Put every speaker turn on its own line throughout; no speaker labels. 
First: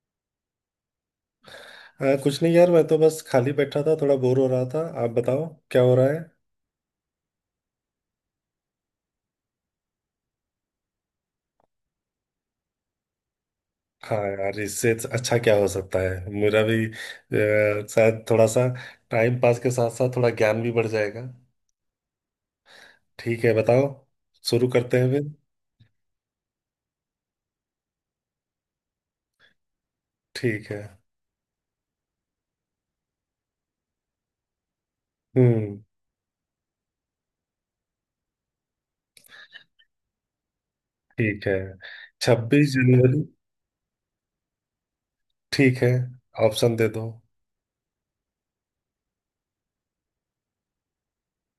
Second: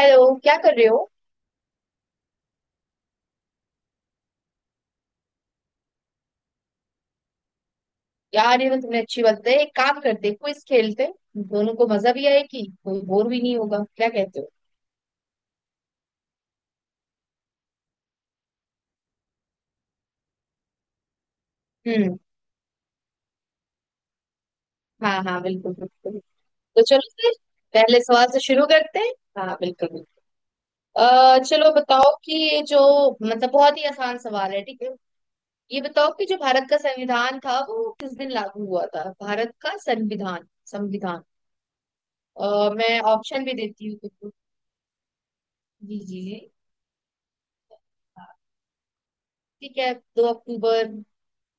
Hello, क्या कर रहे हो?
हाँ, कुछ नहीं यार, मैं तो बस खाली बैठा था, थोड़ा बोर हो रहा था। आप बताओ क्या हो रहा है।
यार, ये तो तुमने अच्छी बात है। एक काम करते, क्विज खेलते। दोनों को मजा भी आएगी, कोई बोर भी नहीं होगा। क्या
हाँ
कहते हो?
यार, इससे अच्छा क्या हो सकता है। मेरा भी शायद थोड़ा सा टाइम पास के साथ साथ थोड़ा ज्ञान भी बढ़ जाएगा।
हम्म।
ठीक है, बताओ, शुरू करते हैं
हाँ
फिर।
हाँ, बिल्कुल बिल्कुल। तो चलो फिर, पहले सवाल से शुरू करते हैं। हाँ, बिल्कुल बिल्कुल।
ठीक है।
चलो बताओ कि ये जो मतलब, बहुत ही आसान सवाल है। ठीक है। ये
हम्म।
बताओ कि जो भारत का संविधान था, वो किस दिन लागू हुआ था? भारत का संविधान, संविधान।
ठीक है। छब्बीस
मैं
जनवरी
ऑप्शन भी देती हूँ तुमको।
ठीक है,
जी जी जी।
ऑप्शन दे दो।
ठीक है। 2 अक्टूबर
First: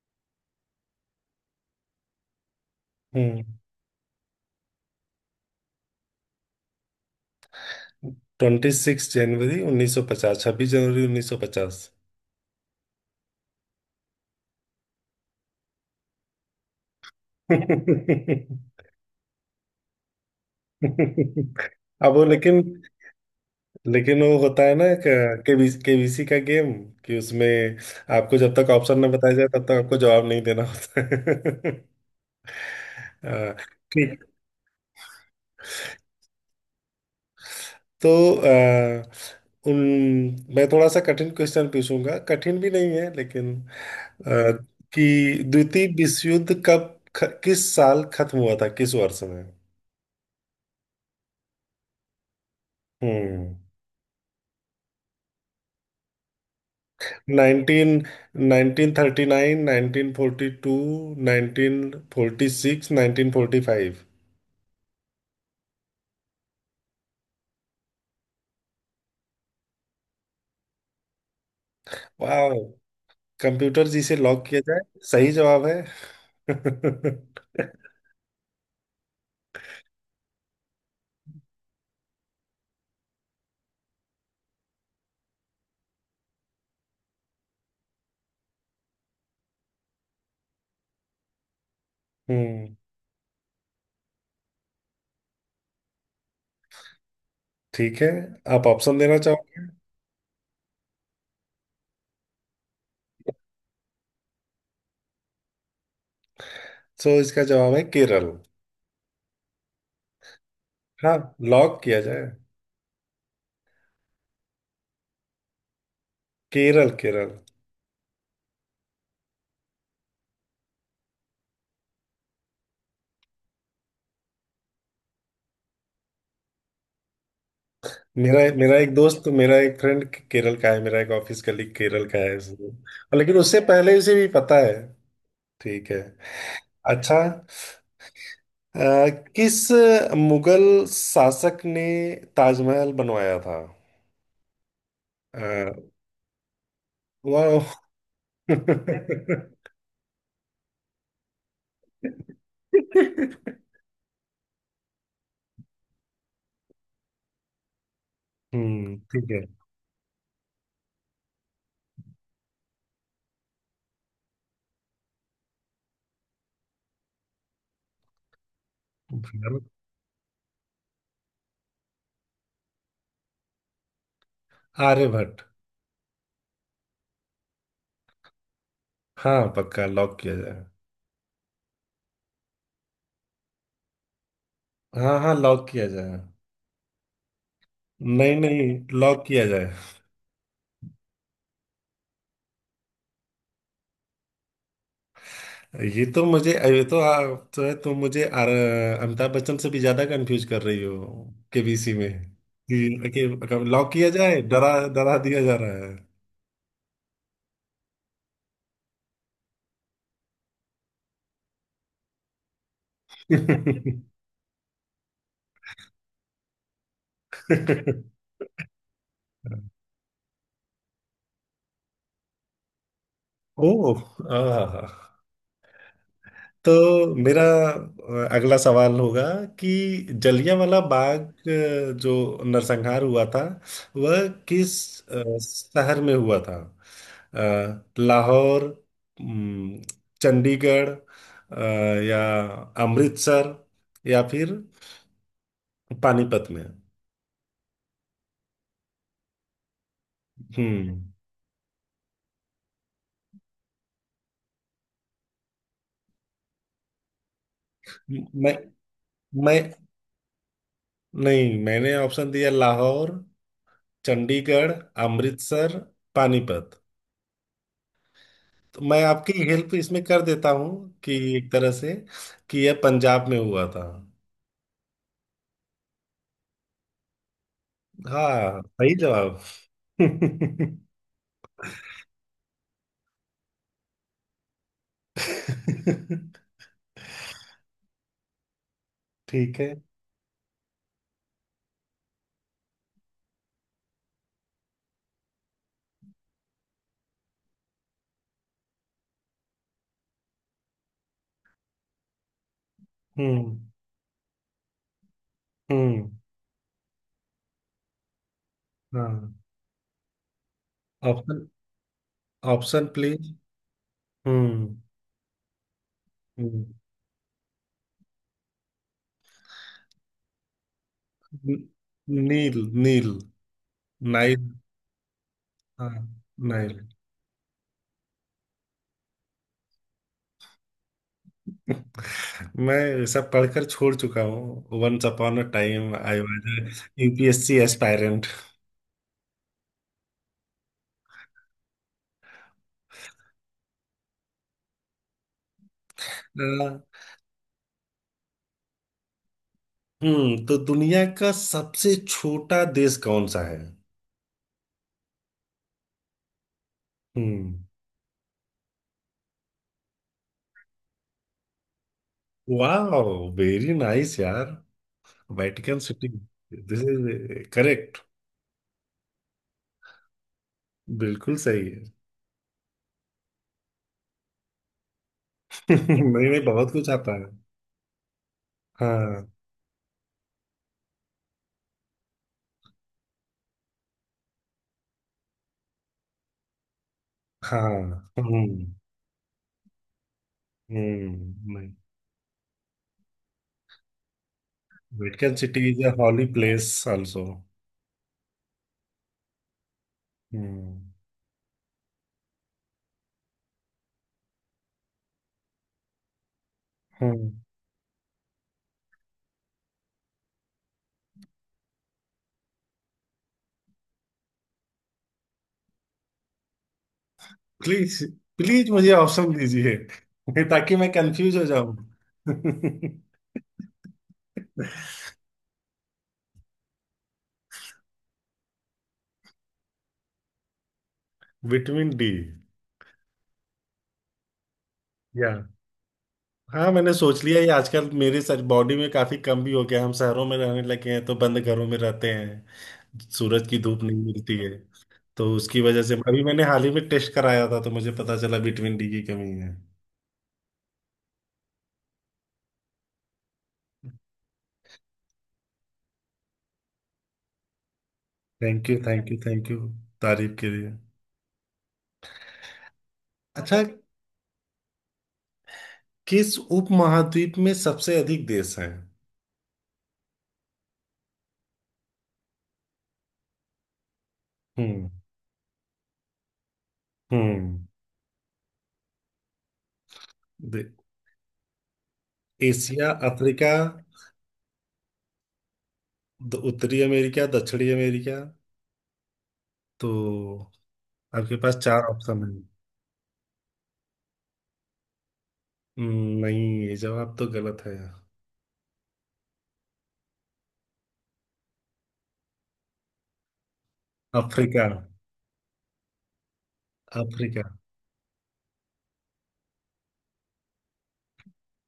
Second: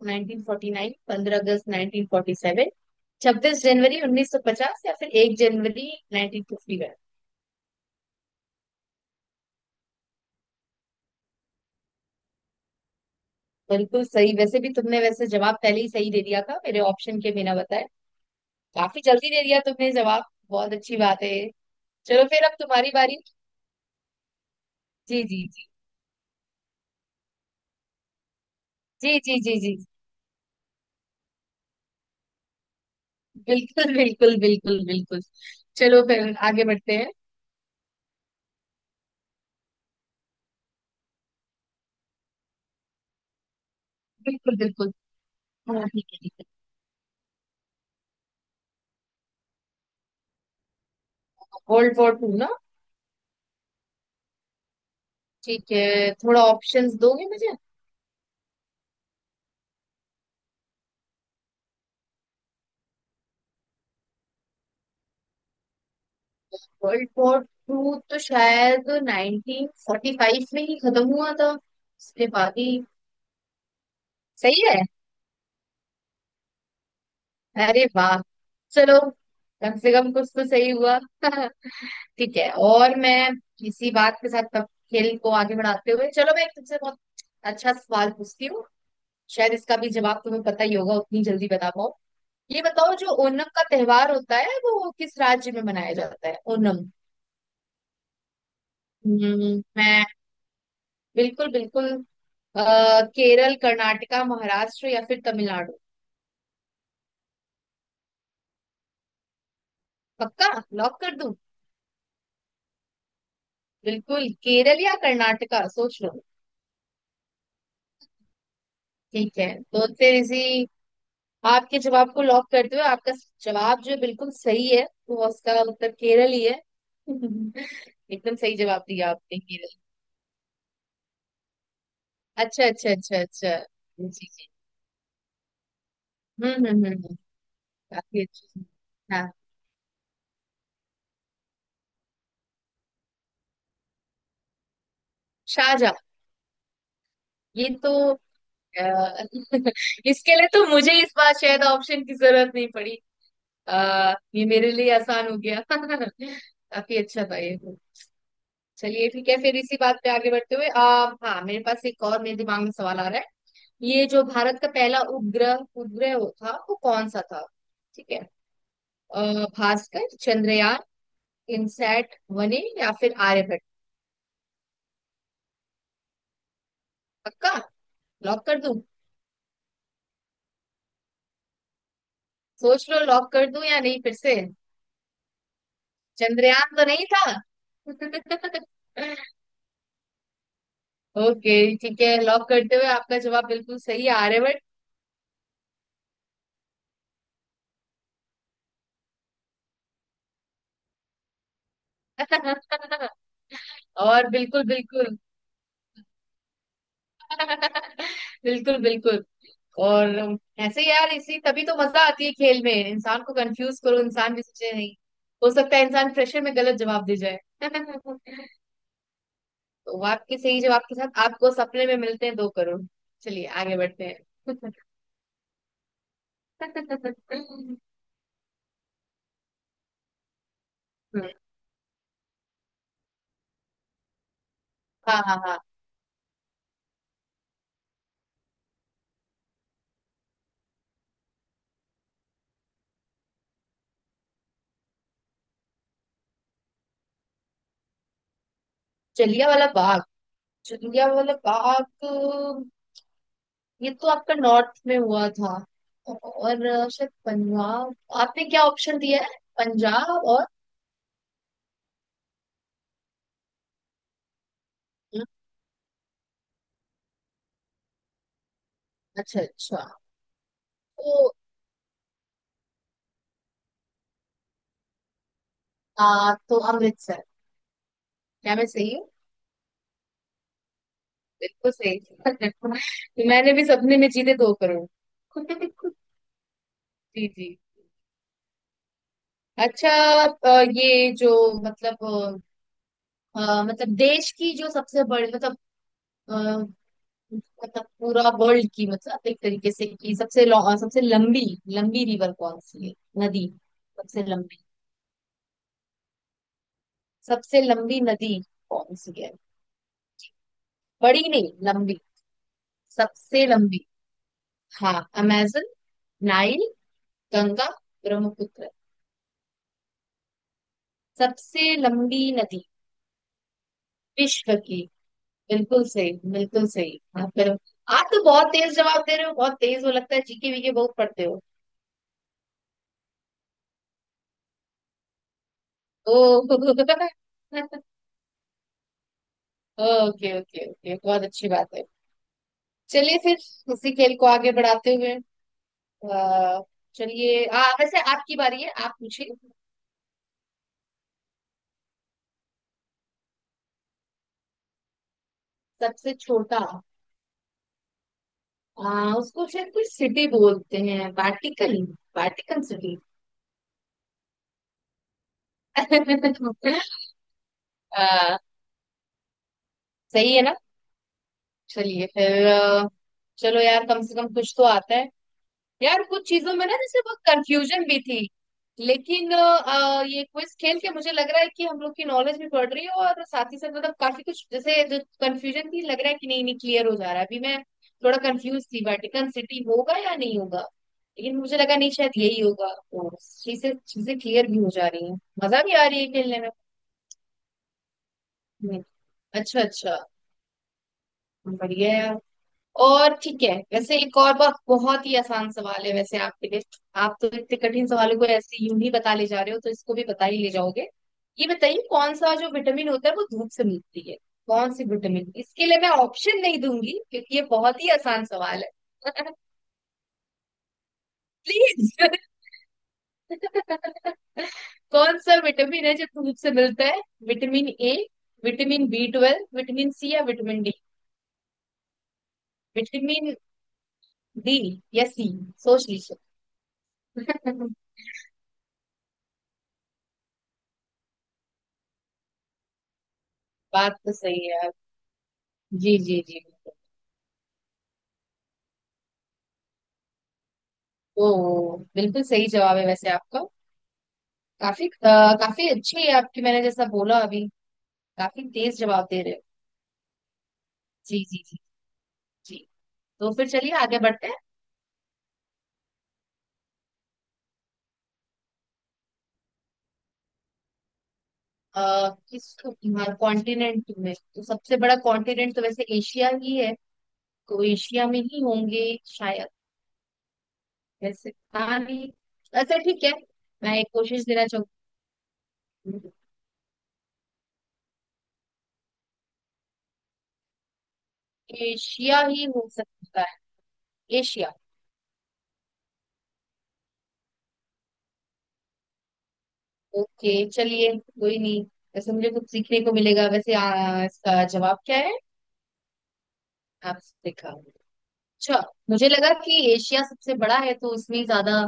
1949, 15 अगस्त 1947,
हम्म।
26 जनवरी 1950, या फिर 1 जनवरी 1951।
26 जनवरी 1950। 26 जनवरी 1950।
बिल्कुल सही। वैसे भी तुमने वैसे जवाब पहले ही सही दे दिया था, मेरे ऑप्शन के बिना बताए। काफी जल्दी दे दिया तुमने जवाब। बहुत अच्छी बात है।
अब वो
चलो फिर अब
लेकिन।
तुम्हारी बारी।
लेकिन वो होता है ना,
जी जी जी
केबीसी केबीसी का गेम कि उसमें आपको जब तक ऑप्शन ना
जी
बताया
जी
जाए
जी
तब
जी,
तक आपको जवाब नहीं देना होता है। अ,
बिल्कुल
ठीक।
बिल्कुल बिल्कुल बिल्कुल। चलो फिर आगे बढ़ते हैं।
तो अ, उन मैं थोड़ा सा कठिन क्वेश्चन पूछूंगा, कठिन भी नहीं है लेकिन अ,
बिल्कुल बिल्कुल।
कि द्वितीय
हाँ, ठीक है
विश्व
ठीक है।
युद्ध कब किस साल खत्म हुआ था, किस वर्ष में।
वर्ल्ड वॉर टू ना?
हम्म।
ठीक है, थोड़ा ऑप्शंस दोगे मुझे?
नाइनटीन 1939, 1942, 1946, 1945।
वर्ल्ड वॉर 2 तो शायद 1945 में ही खत्म हुआ था, इसके
वाह,
बाद ही।
कंप्यूटर जिसे लॉक किया
सही
जाए।
है।
सही जवाब है।
अरे वाह! चलो, कम से कम कुछ तो सही हुआ। ठीक है। और मैं इसी बात के साथ अब खेल को आगे बढ़ाते हुए, चलो मैं एक तुमसे बहुत अच्छा सवाल पूछती हूँ। शायद इसका भी जवाब तुम्हें पता ही होगा, उतनी जल्दी बता पाओ। ये
हम्म।
बताओ, जो ओणम का त्योहार होता है, वो किस राज्य में मनाया जाता है? ओणम।
ठीक है। आप ऑप्शन देना चाहोगे?
मैं, बिल्कुल बिल्कुल। अ, केरल, कर्नाटका, महाराष्ट्र, या फिर तमिलनाडु।
तो इसका जवाब है केरल।
पक्का? लॉक
हाँ,
कर दूं?
लॉक किया जाए।
बिल्कुल, केरल या कर्नाटका, सोच लो।
केरल, केरल।
ठीक है। तो फिर इसी, आपके जवाब को लॉक करते हुए, आपका जवाब जो है बिल्कुल सही है, तो उसका उत्तर केरल ही है। एकदम
मेरा
सही
मेरा
जवाब
एक
दिया
दोस्त,
आपने,
मेरा
केरल।
एक फ्रेंड केरल का है, मेरा एक ऑफिस कलीग केरल का है,
अच्छा
इसलिए।
अच्छा
और
अच्छा
लेकिन
अच्छा।
उससे पहले उसे
जी
भी
जी।
पता है। ठीक है।
हम्म।
अच्छा,
काफी अच्छी।
अ,
हाँ,
किस मुगल शासक ने ताजमहल बनवाया था? अ,
शाहजहाँ। ये
वाह।
तो अ, इसके लिए तो मुझे इस बार शायद ऑप्शन की जरूरत नहीं पड़ी। ये मेरे लिए आसान हो गया। काफी अच्छा था ये।
हम्म।
चलिए, ठीक
ठीक
है।
है।
फिर इसी बात पे आगे बढ़ते हुए, हाँ, मेरे पास एक और, मेरे दिमाग में सवाल आ रहा है। ये जो भारत का पहला उपग्रह, उपग्रह, वो था, वो कौन सा था? ठीक है।
भारत।
भास्कर, चंद्रयान, इनसैट वने, या फिर आर्यभट्ट।
आर्यभट्ट।
पक्का? लॉक कर दूं?
हाँ, पक्का लॉक किया जाए।
सोच लो, लॉक कर दूं या नहीं, फिर से?
हाँ हाँ, लॉक किया जाए।
चंद्रयान तो नहीं था।
नहीं नहीं, लॉक किया जाए।
ओके, ठीक है। लॉक करते हुए, आपका जवाब बिल्कुल सही है।
ये तो आप तो है तुम मुझे अमिताभ बच्चन से भी ज्यादा कंफ्यूज कर रही हो केबीसी में।
आर्यभट्ट।
कि लॉक किया
और,
जाए,
बिल्कुल
डरा डरा
बिल्कुल।
दिया जा रहा है।
बिल्कुल बिल्कुल। और ऐसे यार, इसी, तभी तो मजा आती है खेल में। इंसान को कंफ्यूज करो, इंसान भी सोचे नहीं। हो सकता है इंसान प्रेशर में गलत जवाब दे जाए। तो आपके सही जवाब के साथ आपको सपने में मिलते हैं 2 करोड़। चलिए आगे
ओह।
बढ़ते हैं।
आहा। तो मेरा अगला सवाल होगा कि जलियांवाला बाग जो नरसंहार हुआ था वह किस
हाँ हाँ हाँ,
शहर में हुआ था। लाहौर, उम, चंडीगढ़, या अमृतसर, या फिर पानीपत में।
जलिया वाला बाग,
हम्म।
जलिया वाला बाग, ये तो आपका नॉर्थ में हुआ था। और शायद पंजाब। आपने
मैं
क्या ऑप्शन दिया है?
मैं
पंजाब और?
नहीं, मैंने ऑप्शन दिया लाहौर, चंडीगढ़, अमृतसर, पानीपत। मैं आपकी
अच्छा
हेल्प
अच्छा।
इसमें कर देता हूँ,
तो
कि एक तरह से कि यह पंजाब में हुआ था।
तो अमृतसर। क्या
हाँ,
मैं सही
सही
हूँ?
जवाब।
बिल्कुल सही। मैंने भी सपने में जीते 2 करोड़। जी जी।
ठीक है।
अच्छा। ये जो मतलब, मतलब देश की जो सबसे बड़ी, मतलब मतलब पूरा वर्ल्ड की, मतलब एक तरीके से, कि सबसे सबसे लंबी, लंबी रिवर कौन सी है? नदी,
हम्म
सबसे लंबी,
हम्म।
सबसे लंबी नदी कौन सी
हाँ,
है? बड़ी
ऑप्शन
नहीं, लंबी,
ऑप्शन प्लीज।
सबसे लंबी।
हम्म,
हाँ, अमेजन,
हम्म।
नाइल, गंगा, ब्रह्मपुत्र। सबसे लंबी
नील,
नदी
नील, नाइल।
विश्व की? बिल्कुल
हाँ,
सही, बिल्कुल
नाइल।
सही। हाँ फिर, आप तो बहुत तेज जवाब दे रहे हो, बहुत तेज हो, लगता है जीके वीके बहुत पढ़ते हो।
मैं सब पढ़कर छोड़ चुका हूँ। Once upon a time
oh.
I was UPSC aspirant.
Okay okay okay, बहुत अच्छी बात है। चलिए फिर इसी खेल को आगे बढ़ाते हुए, अ, चलिए, वैसे, आपकी बारी है, आप पूछिए।
हम्म। तो दुनिया का सबसे छोटा देश कौन सा है?
सबसे छोटा?
हम्म।
उसको शायद कुछ सिटी बोलते हैं, वाटिकन। वाटिकन
वाह,
सिटी।
वेरी नाइस यार। Vatican city, this is correct.
Ah, सही है ना?
बिल्कुल सही है।
चलिए फिर, चलो यार, कम से कम कुछ तो आता है।
नहीं
यार, कुछ
नहीं,
चीजों में
बहुत
ना
कुछ
जैसे
आता
बहुत
है।
कंफ्यूजन भी थी,
हाँ
लेकिन ये क्विज खेल के मुझे लग रहा है कि हम लोग की नॉलेज भी बढ़ रही है, और साथ ही साथ, मतलब काफी कुछ जैसे जो कंफ्यूजन थी, लग रहा है कि नहीं नहीं क्लियर हो जा रहा है, अभी मैं
हाँ।
थोड़ा
हम्म
कंफ्यूज थी वेटिकन सिटी होगा या नहीं होगा। लेकिन
हम्म।
मुझे
नहीं।
लगा, नहीं, शायद यही होगा, तो चीजें चीजें क्लियर भी हो जा रही हैं,
वेटिकन
मजा
सिटी
भी
इज
आ
अ
रही है
हॉली
खेलने में।
Place also.
हम्म, अच्छा अच्छा।
हम्म
बढ़िया है। और ठीक है, वैसे एक और बात, बहुत ही आसान सवाल है वैसे आपके लिए। आप तो
हम्म।
इतने कठिन सवालों को ऐसे यूं ही बता ले जा रहे हो, तो इसको भी बता ही ले जाओगे। ये बताइए, कौन सा जो विटामिन होता है वो धूप से मिलती है, कौन सी विटामिन? इसके लिए मैं ऑप्शन नहीं दूंगी, क्योंकि ये बहुत ही
प्लीज
आसान सवाल
प्लीज मुझे
है।
ऑप्शन दीजिए, ताकि मैं कंफ्यूज हो जाऊं।
प्लीज। कौन सा विटामिन है जो धूप से मिलता है? Vitamin A, vitamin B 12, vitamin C, या vitamin D?
Vitamin D.
Vitamin D या सी? सोच लीजिए।
हाँ, मैंने सोच लिया। ये आजकल मेरे सर बॉडी में काफी कम भी हो गया, हम शहरों में रहने लगे हैं तो बंद घरों में रहते हैं, सूरज की धूप
बात
नहीं
तो
मिलती
सही
है।
है आप।
तो उसकी वजह से
जी जी
अभी
जी।
मैंने हाल ही में टेस्ट कराया था, तो मुझे पता चला विटामिन डी की कमी है।
ओ, बिल्कुल सही जवाब है वैसे आपका। काफी अच्छी है आपकी, मैंने जैसा बोला अभी, काफी
थैंक यू,
तेज जवाब
थैंक यू,
दे रहे हो।
थैंक यू, तारीफ के लिए।
जी जी जी जी। तो फिर
अच्छा,
चलिए आगे बढ़ते हैं।
किस उपमहाद्वीप में सबसे अधिक देश हैं?
किस कॉन्टिनेंट में? तो सबसे
हम्म
बड़ा कॉन्टिनेंट तो वैसे एशिया ही है। तो
हम्म।
एशिया में ही होंगे शायद,
दे-
वैसे। हाँ, नहीं, अच्छा,
एशिया,
ठीक है।
अफ्रीका,
मैं एक कोशिश देना चाहूंगी।
उत्तरी अमेरिका, दक्षिणी अमेरिका। तो आपके पास चार
एशिया
ऑप्शन है।
ही हो सकता है। एशिया।
नहीं, ये जवाब तो गलत है।
ओके, चलिए, कोई नहीं। वैसे मुझे कुछ सीखने को मिलेगा। वैसे, इसका
अफ्रीका।
जवाब क्या है?
अफ्रीका।
अफ्रीका? अच्छा। मुझे लगा कि एशिया सबसे बड़ा है, तो उसमें ही ज्यादा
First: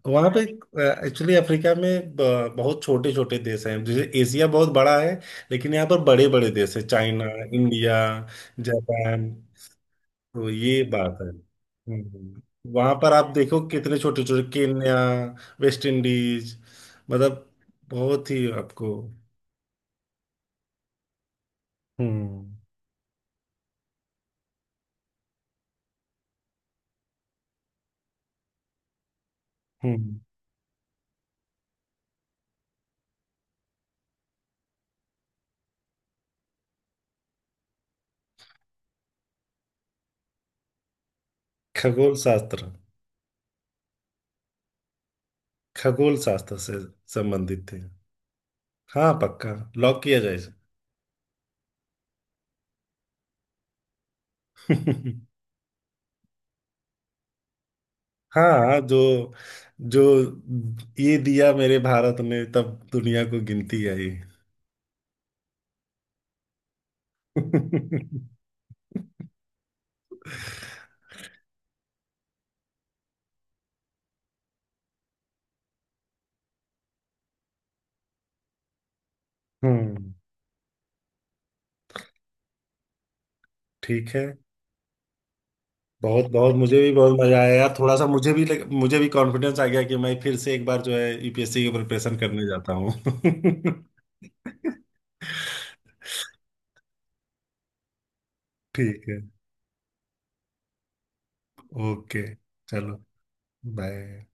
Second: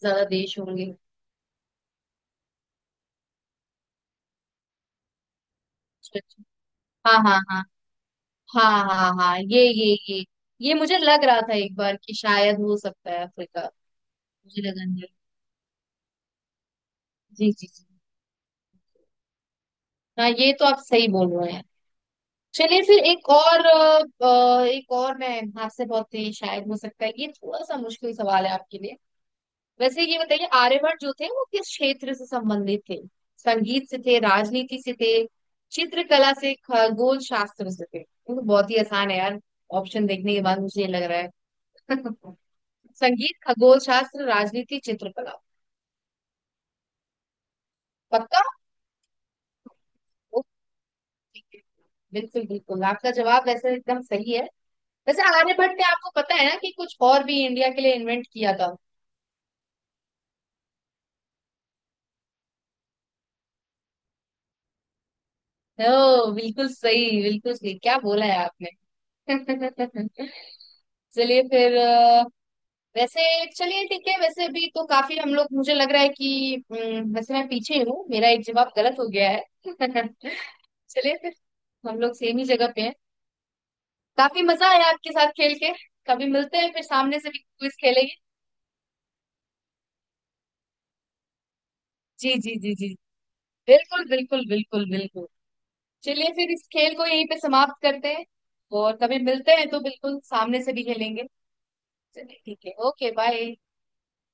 ज्यादा
वहां पे
देश होंगे।
एक्चुअली अफ्रीका में बहुत छोटे छोटे देश हैं, जैसे एशिया बहुत बड़ा है। लेकिन यहाँ पर
अच्छा,
बड़े
अच्छा।
बड़े देश हैं,
हाँ
चाइना,
हाँ हाँ
इंडिया,
हाँ हाँ
जापान,
हाँ, ये ये।
तो
ये
ये
मुझे
बात
लग
है।
रहा था एक बार कि
हम्म।
शायद हो
वहां
सकता
पर
है
आप देखो
अफ्रीका।
कितने छोटे छोटे,
मुझे लगा
केन्या,
नहीं।
वेस्ट इंडीज, मतलब
जी जी जी।
बहुत ही आपको।
हाँ, ये तो आप सही बोल रहे हैं।
हम्म
चलिए फिर, एक और एक और मैं आपसे, बहुत ही, शायद हो सकता है ये थोड़ा सा मुश्किल सवाल है आपके लिए। वैसे ये
हम्म।
बताइए, आर्यभट्ट जो थे वो किस क्षेत्र से संबंधित थे? संगीत से थे, राजनीति से थे, चित्रकला से, खगोल शास्त्र से थे? ये तो बहुत ही आसान है यार, ऑप्शन देखने के बाद मुझे ये लग रहा है।
खगोल शास्त्र,
संगीत, खगोल शास्त्र, राजनीति, चित्रकला।
खगोल शास्त्र से संबंधित थे।
पक्का?
हाँ, पक्का लॉक किया जाए
ओके,
इसे।
बिल्कुल बिल्कुल। आपका जवाब वैसे एकदम सही है। वैसे आर्यभट्ट ने, आपको पता है ना कि कुछ और भी इंडिया के लिए इन्वेंट किया था।
हाँ, जो जो ये दिया मेरे भारत ने, तब दुनिया को गिनती आई।
ओ बिल्कुल सही, बिल्कुल सही, क्या बोला
हम्म।
है आपने। चलिए फिर, वैसे, चलिए, ठीक है। वैसे भी तो काफी हम लोग, मुझे लग रहा है कि, वैसे, मैं पीछे हूँ, मेरा एक जवाब गलत हो गया है। चलिए फिर, हम लोग सेम ही जगह पे हैं।
ठीक है।
काफी मजा आया आपके साथ खेल के।
बहुत
कभी
बहुत
मिलते हैं
मुझे
फिर
भी बहुत
सामने से
मजा
भी
आया यार।
क्विज
थोड़ा सा
खेलेंगे।
मुझे भी कॉन्फिडेंस आ गया कि मैं फिर से एक बार जो है यूपीएससी की प्रिपरेशन
जी
करने
जी
जाता
जी जी,
हूँ।
बिल्कुल बिल्कुल बिल्कुल बिल्कुल। चलिए फिर इस खेल को यहीं पे समाप्त करते हैं, और
ठीक
कभी
है।
मिलते हैं तो बिल्कुल सामने से भी खेलेंगे।
ओके।
चलिए ठीक है,
चलो,
ओके, बाय।
बाय।